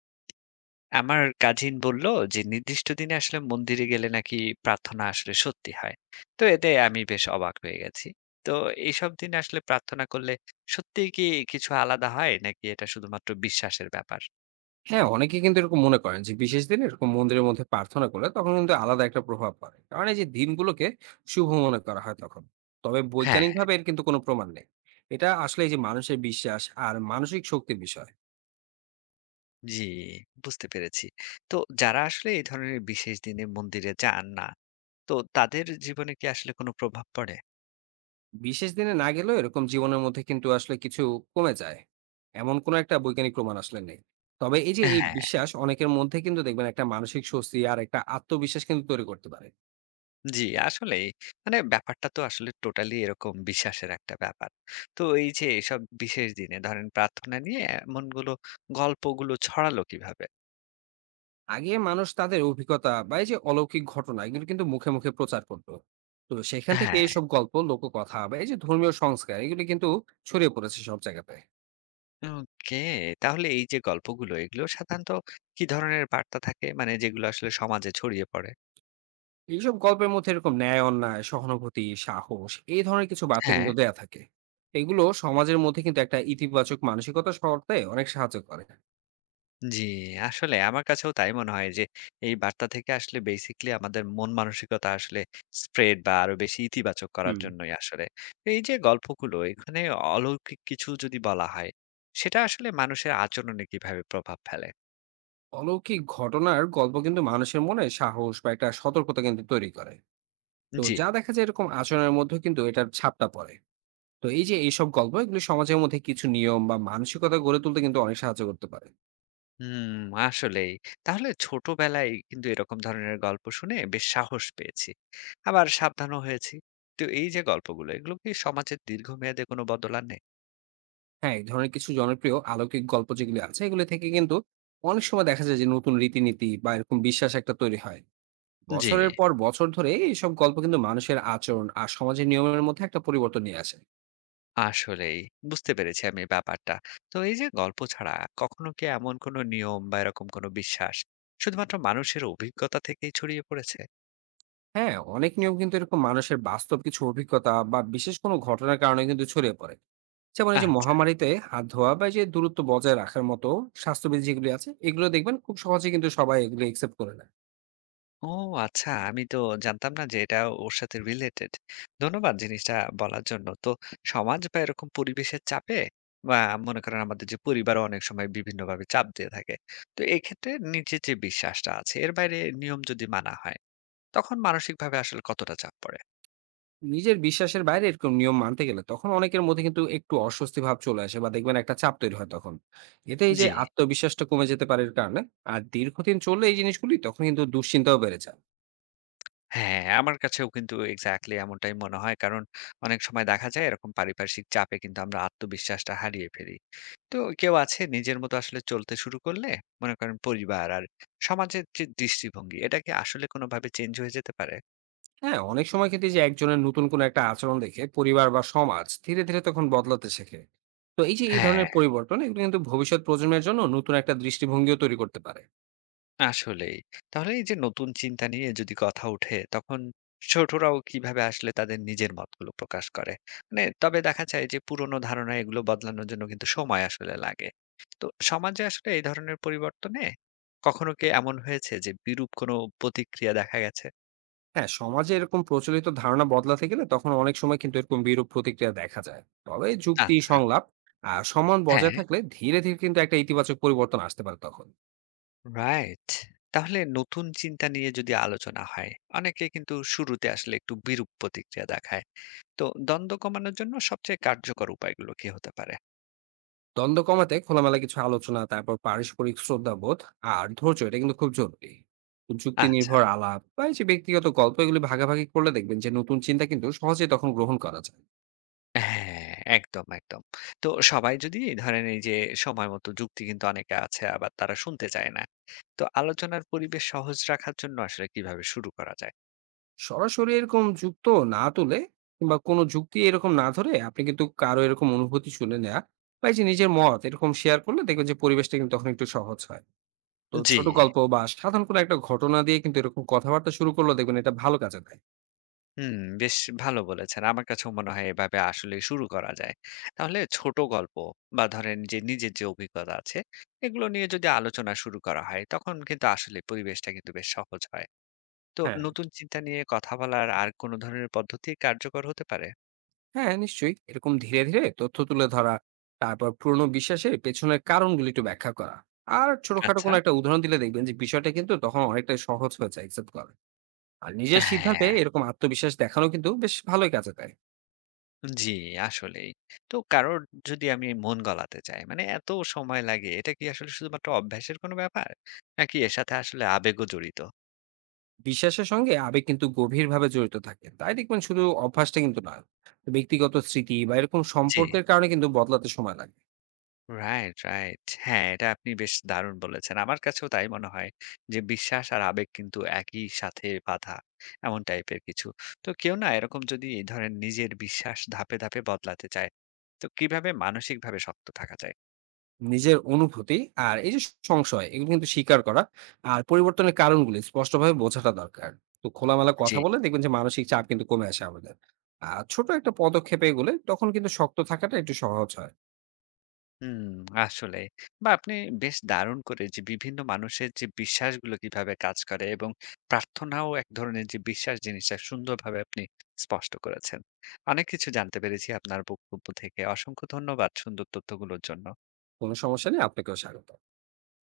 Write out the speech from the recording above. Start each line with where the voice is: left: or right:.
left: আমার কাজিন বলল যে নির্দিষ্ট দিনে আসলে মন্দিরে গেলে নাকি প্রার্থনা আসলে সত্যি হয়। তো এতে আমি বেশ অবাক হয়ে গেছি। তো এইসব দিন আসলে প্রার্থনা করলে সত্যিই কি কিছু আলাদা হয়, নাকি এটা শুধুমাত্র বিশ্বাসের ব্যাপার?
right: হ্যাঁ, অনেকে কিন্তু এরকম মনে করেন যে বিশেষ দিনে এরকম মন্দিরের মধ্যে প্রার্থনা করলে তখন কিন্তু আলাদা একটা প্রভাব পড়ে। কারণ এই যে দিনগুলোকে শুভ মনে করা হয় তখন। তবে
left: হ্যাঁ।
right: বৈজ্ঞানিকভাবে এর কিন্তু কোনো প্রমাণ নেই। এটা আসলে এই যে মানুষের বিশ্বাস আর মানসিক শক্তির বিষয়।
left: জি, বুঝতে পেরেছি। তো যারা আসলে এই ধরনের বিশেষ দিনে মন্দিরে যান না, তো তাদের জীবনে কি আসলে কোনো প্রভাব পড়ে?
right: বিশেষ দিনে না গেলেও এরকম জীবনের মধ্যে কিন্তু আসলে কিছু কমে যায়। এমন কোনো একটা বৈজ্ঞানিক প্রমাণ আসলে নেই। তবে এই যে এই
left: হ্যাঁ,
right: বিশ্বাস অনেকের মধ্যে কিন্তু দেখবেন একটা মানসিক স্বস্তি আর একটা আত্মবিশ্বাস কিন্তু তৈরি করতে পারে।
left: জি, আসলেই। মানে ব্যাপারটা তো আসলে টোটালি এরকম বিশ্বাসের একটা ব্যাপার। তো এই যে এসব বিশেষ দিনে ধরেন প্রার্থনা নিয়ে এমনগুলো গল্পগুলো ছড়ালো কিভাবে?
right: আগে মানুষ তাদের অভিজ্ঞতা বা এই যে অলৌকিক ঘটনা এগুলো কিন্তু মুখে মুখে প্রচার করতো। তো সেখান থেকে
left: হ্যাঁ,
right: এইসব গল্প লোককথা বা এই যে ধর্মীয় সংস্কার এগুলো কিন্তু ছড়িয়ে পড়েছে সব জায়গাতে।
left: ওকে। তাহলে এই যে গল্পগুলো এগুলো সাধারণত কি ধরনের বার্তা থাকে? মানে যেগুলো আসলে সমাজে ছড়িয়ে পড়ে?
right: এইসব গল্পের মধ্যে এরকম ন্যায় অন্যায় সহানুভূতি সাহস এই ধরনের কিছু বার্তা
left: হ্যাঁ।
right: কিন্তু দেয়া থাকে। এগুলো সমাজের মধ্যে কিন্তু একটা ইতিবাচক মানসিকতা সরতে অনেক সাহায্য করে।
left: জি, আসলে আমার কাছেও তাই মনে হয় যে এই বার্তা থেকে আসলে বেসিক্যালি আমাদের মন মানসিকতা আসলে স্প্রেড বা আরো বেশি ইতিবাচক করার
right: হুম।
left: জন্যই আসলে। এই যে গল্পগুলো এখানে অলৌকিক কিছু যদি বলা হয়, সেটা আসলে মানুষের আচরণে কিভাবে প্রভাব ফেলে?
right: অলৌকিক ঘটনার গল্প কিন্তু মানুষের মনে সাহস বা একটা সতর্কতা কিন্তু তৈরি করে। তো
left: জি।
right: যা দেখা যায় এরকম আচরণের মধ্যে কিন্তু এটার ছাপটা পড়ে। তো এই যে এইসব গল্প এগুলো সমাজের মধ্যে কিছু নিয়ম বা মানসিকতা গড়ে তুলতে কিন্তু অনেক সাহায্য করতে পারে।
left: হুম, আসলেই। তাহলে ছোটবেলায় কিন্তু এরকম ধরনের গল্প শুনে বেশ সাহস পেয়েছি। আবার সাবধানও হয়েছি। তো এই যে গল্পগুলো এগুলো কি সমাজের দীর্ঘমেয়াদে কোনো বদল আনে?
right: হ্যাঁ, এই ধরনের কিছু জনপ্রিয় অলৌকিক গল্প যেগুলি আছে এগুলো থেকে কিন্তু অনেক সময় দেখা যায় যে নতুন রীতিনীতি বা এরকম বিশ্বাস একটা তৈরি হয়।
left: জি,
right: বছরের পর বছর ধরে এইসব গল্প কিন্তু মানুষের আচরণ আর সমাজের নিয়মের মধ্যে একটা পরিবর্তন নিয়ে আসে।
left: আসলেই। বুঝতে পেরেছি আমি ব্যাপারটা। তো এই যে গল্প ছাড়া কখনো কি এমন কোনো নিয়ম বা এরকম কোনো বিশ্বাস শুধুমাত্র মানুষের অভিজ্ঞতা থেকেই ছড়িয়ে পড়েছে?
right: হ্যাঁ, অনেক নিয়ম কিন্তু এরকম মানুষের বাস্তব কিছু অভিজ্ঞতা বা বিশেষ কোনো ঘটনার কারণে কিন্তু ছড়িয়ে পড়ে। যেমন এই যে
left: আচ্ছা।
right: মহামারীতে হাত ধোয়া বা এই যে দূরত্ব বজায় রাখার মতো স্বাস্থ্যবিধি যেগুলি আছে এগুলো দেখবেন খুব সহজে কিন্তু সবাই এগুলো একসেপ্ট করে নেয়।
left: ও, আচ্ছা, আমি তো জানতাম না যে এটা ওর সাথে রিলেটেড। ধন্যবাদ জিনিসটা বলার জন্য। তো সমাজ বা এরকম পরিবেশের চাপে, বা মনে করেন আমাদের যে পরিবারও অনেক সময় বিভিন্নভাবে চাপ দিয়ে থাকে। তো এক্ষেত্রে নিজের যে বিশ্বাসটা আছে এর বাইরে নিয়ম যদি মানা হয়, তখন মানসিকভাবে আসলে কতটা চাপ পড়ে?
right: নিজের বিশ্বাসের বাইরে এরকম নিয়ম মানতে গেলে তখন অনেকের মধ্যে কিন্তু একটু অস্বস্তি ভাব চলে আসে বা দেখবেন একটা চাপ তৈরি হয় তখন। এতে এই যে
left: জি।
right: আত্মবিশ্বাসটা কমে যেতে পারে এর কারণে। আর দীর্ঘদিন চললে এই জিনিসগুলি তখন কিন্তু দুশ্চিন্তাও বেড়ে যায়।
left: হ্যাঁ, আমার কাছেও কিন্তু এক্সাক্টলি এমনটাই মনে হয়। কারণ অনেক সময় দেখা যায় এরকম পারিপার্শ্বিক চাপে কিন্তু আমরা আত্মবিশ্বাসটা হারিয়ে ফেলি। তো কেউ আছে নিজের মতো আসলে চলতে শুরু করলে, মনে করেন পরিবার আর সমাজের যে দৃষ্টিভঙ্গি এটা কি আসলে কোনোভাবে চেঞ্জ হয়ে যেতে পারে?
right: হ্যাঁ, অনেক সময় কিন্তু এই যে একজনের নতুন কোনো একটা আচরণ দেখে পরিবার বা সমাজ ধীরে ধীরে তখন বদলাতে শেখে। তো এই যে এই
left: হ্যাঁ,
right: ধরনের পরিবর্তন এগুলো কিন্তু ভবিষ্যৎ প্রজন্মের জন্য নতুন একটা দৃষ্টিভঙ্গিও তৈরি করতে পারে।
left: আসলেই। তাহলে এই যে নতুন চিন্তা নিয়ে যদি কথা উঠে, তখন ছোটরাও কিভাবে আসলে তাদের নিজের মতগুলো প্রকাশ করে? মানে তবে দেখা যায় যে পুরনো ধারণা এগুলো বদলানোর জন্য কিন্তু সময় আসলে লাগে। তো সমাজে আসলে এই ধরনের পরিবর্তনে কখনো কি এমন হয়েছে যে বিরূপ কোনো প্রতিক্রিয়া দেখা গেছে?
right: হ্যাঁ, সমাজে এরকম প্রচলিত ধারণা বদলাতে গেলে তখন অনেক সময় কিন্তু এরকম বিরূপ প্রতিক্রিয়া দেখা যায়। তবে যুক্তি
left: আচ্ছা,
right: সংলাপ আর সম্মান
left: হ্যাঁ,
right: বজায় থাকলে ধীরে ধীরে কিন্তু একটা ইতিবাচক পরিবর্তন আসতে পারে তখন।
left: রাইট। তাহলে নতুন চিন্তা নিয়ে যদি আলোচনা হয়, অনেকে কিন্তু শুরুতে আসলে একটু বিরূপ প্রতিক্রিয়া দেখায়। তো দ্বন্দ্ব কমানোর জন্য সবচেয়ে কার্যকর উপায়গুলো কি হতে পারে?
right: দ্বন্দ্ব কমাতে খোলামেলা কিছু আলোচনা, তারপর পারস্পরিক শ্রদ্ধাবোধ আর ধৈর্য এটা কিন্তু খুব জরুরি। তো যুক্তি
left: আচ্ছা।
right: নির্ভর আলাপ বা এই যে ব্যক্তিগত গল্প এগুলি ভাগাভাগি করলে দেখবেন যে নতুন চিন্তা কিন্তু সহজে তখন গ্রহণ করা যায়।
left: হ্যাঁ, একদম, একদম। তো সবাই যদি ধরেন এই যে সময় মতো যুক্তি, কিন্তু অনেকে আছে আবার তারা শুনতে চায় না। তো আলোচনার পরিবেশ সহজ রাখার জন্য আসলে কিভাবে শুরু করা যায়?
right: সরাসরি এরকম যুক্ত না তুলে কিংবা কোনো যুক্তি এরকম না ধরে আপনি কিন্তু কারো এরকম অনুভূতি শুনে নেয়া বা এই যে নিজের মত এরকম শেয়ার করলে দেখবেন যে পরিবেশটা কিন্তু তখন একটু সহজ হয়। তো
left: জি।
right: ছোট গল্প বা সাধারণ কোনো একটা ঘটনা দিয়ে কিন্তু এরকম কথাবার্তা শুরু করলে দেখবেন এটা ভালো কাজে দেয়।
left: হুম, বেশ ভালো বলেছেন। আমার কাছেও মনে হয় এভাবে আসলে শুরু করা যায়। তাহলে ছোট গল্প বা ধরেন যে নিজের যে অভিজ্ঞতা আছে এগুলো নিয়ে যদি আলোচনা শুরু করা হয়, তখন কিন্তু আসলে পরিবেশটা কিন্তু বেশ সহজ হয়। তো
right: হ্যাঁ
left: নতুন চিন্তা নিয়ে কথা বলার আর কোন ধরনের পদ্ধতি কার্যকর হতে পারে?
right: হ্যাঁ নিশ্চয়ই এরকম ধীরে ধীরে তথ্য তুলে ধরা, তারপর পুরনো বিশ্বাসের পেছনের কারণগুলি একটু ব্যাখ্যা করা আর ছোটখাটো
left: আচ্ছা।
right: কোনো একটা উদাহরণ দিলে দেখবেন যে বিষয়টা কিন্তু তখন অনেকটাই সহজ হয়ে যায় একসেপ্ট করা। আর নিজের সিদ্ধান্তে
left: হ্যাঁ,
right: এরকম আত্মবিশ্বাস দেখানো কিন্তু বেশ ভালোই কাজে দেয়।
left: জি, আসলেই। তো কারোর যদি আমি মন গলাতে চাই, মানে এত সময় লাগে, এটা কি আসলে শুধুমাত্র অভ্যাসের কোনো ব্যাপার? নাকি এর সাথে আসলে আবেগও জড়িত?
right: বিশ্বাসের সঙ্গে আবেগ কিন্তু গভীরভাবে জড়িত থাকে, তাই দেখবেন শুধু অভ্যাসটা কিন্তু নয়। ব্যক্তিগত স্মৃতি বা এরকম
left: জি,
right: সম্পর্কের কারণে কিন্তু বদলাতে সময় লাগে।
left: Right, right. হ্যাঁ, এটা আপনি বেশ দারুণ বলেছেন। আমার কাছেও তাই মনে হয় যে বিশ্বাস আর আবেগ কিন্তু একই সাথে বাঁধা, এমন টাইপের কিছু। তো কেউ না এরকম যদি এই ধরেন নিজের বিশ্বাস ধাপে ধাপে বদলাতে চায়, তো কিভাবে মানসিকভাবে শক্ত থাকা যায়?
right: নিজের অনুভূতি আর এই যে সংশয় এগুলো কিন্তু স্বীকার করা আর পরিবর্তনের কারণগুলি স্পষ্টভাবে বোঝাটা দরকার। তো খোলামেলা
left: জি।
right: কথা বলে দেখবেন যে মানসিক চাপ কিন্তু কমে আসে আমাদের। আর ছোট একটা পদক্ষেপে এগুলে তখন কিন্তু শক্ত থাকাটা একটু সহজ হয়।
left: হুম, আসলে। বা আপনি বেশ দারুণ করে যে বিভিন্ন মানুষের যে বিশ্বাসগুলো কিভাবে কাজ করে এবং প্রার্থনাও এক ধরনের যে বিশ্বাস জিনিসটা সুন্দরভাবে আপনি স্পষ্ট করেছেন। অনেক কিছু জানতে পেরেছি আপনার বক্তব্য থেকে। অসংখ্য ধন্যবাদ সুন্দর তথ্যগুলোর জন্য।
right: কোনো সমস্যা নেই, আপনাকেও স্বাগত।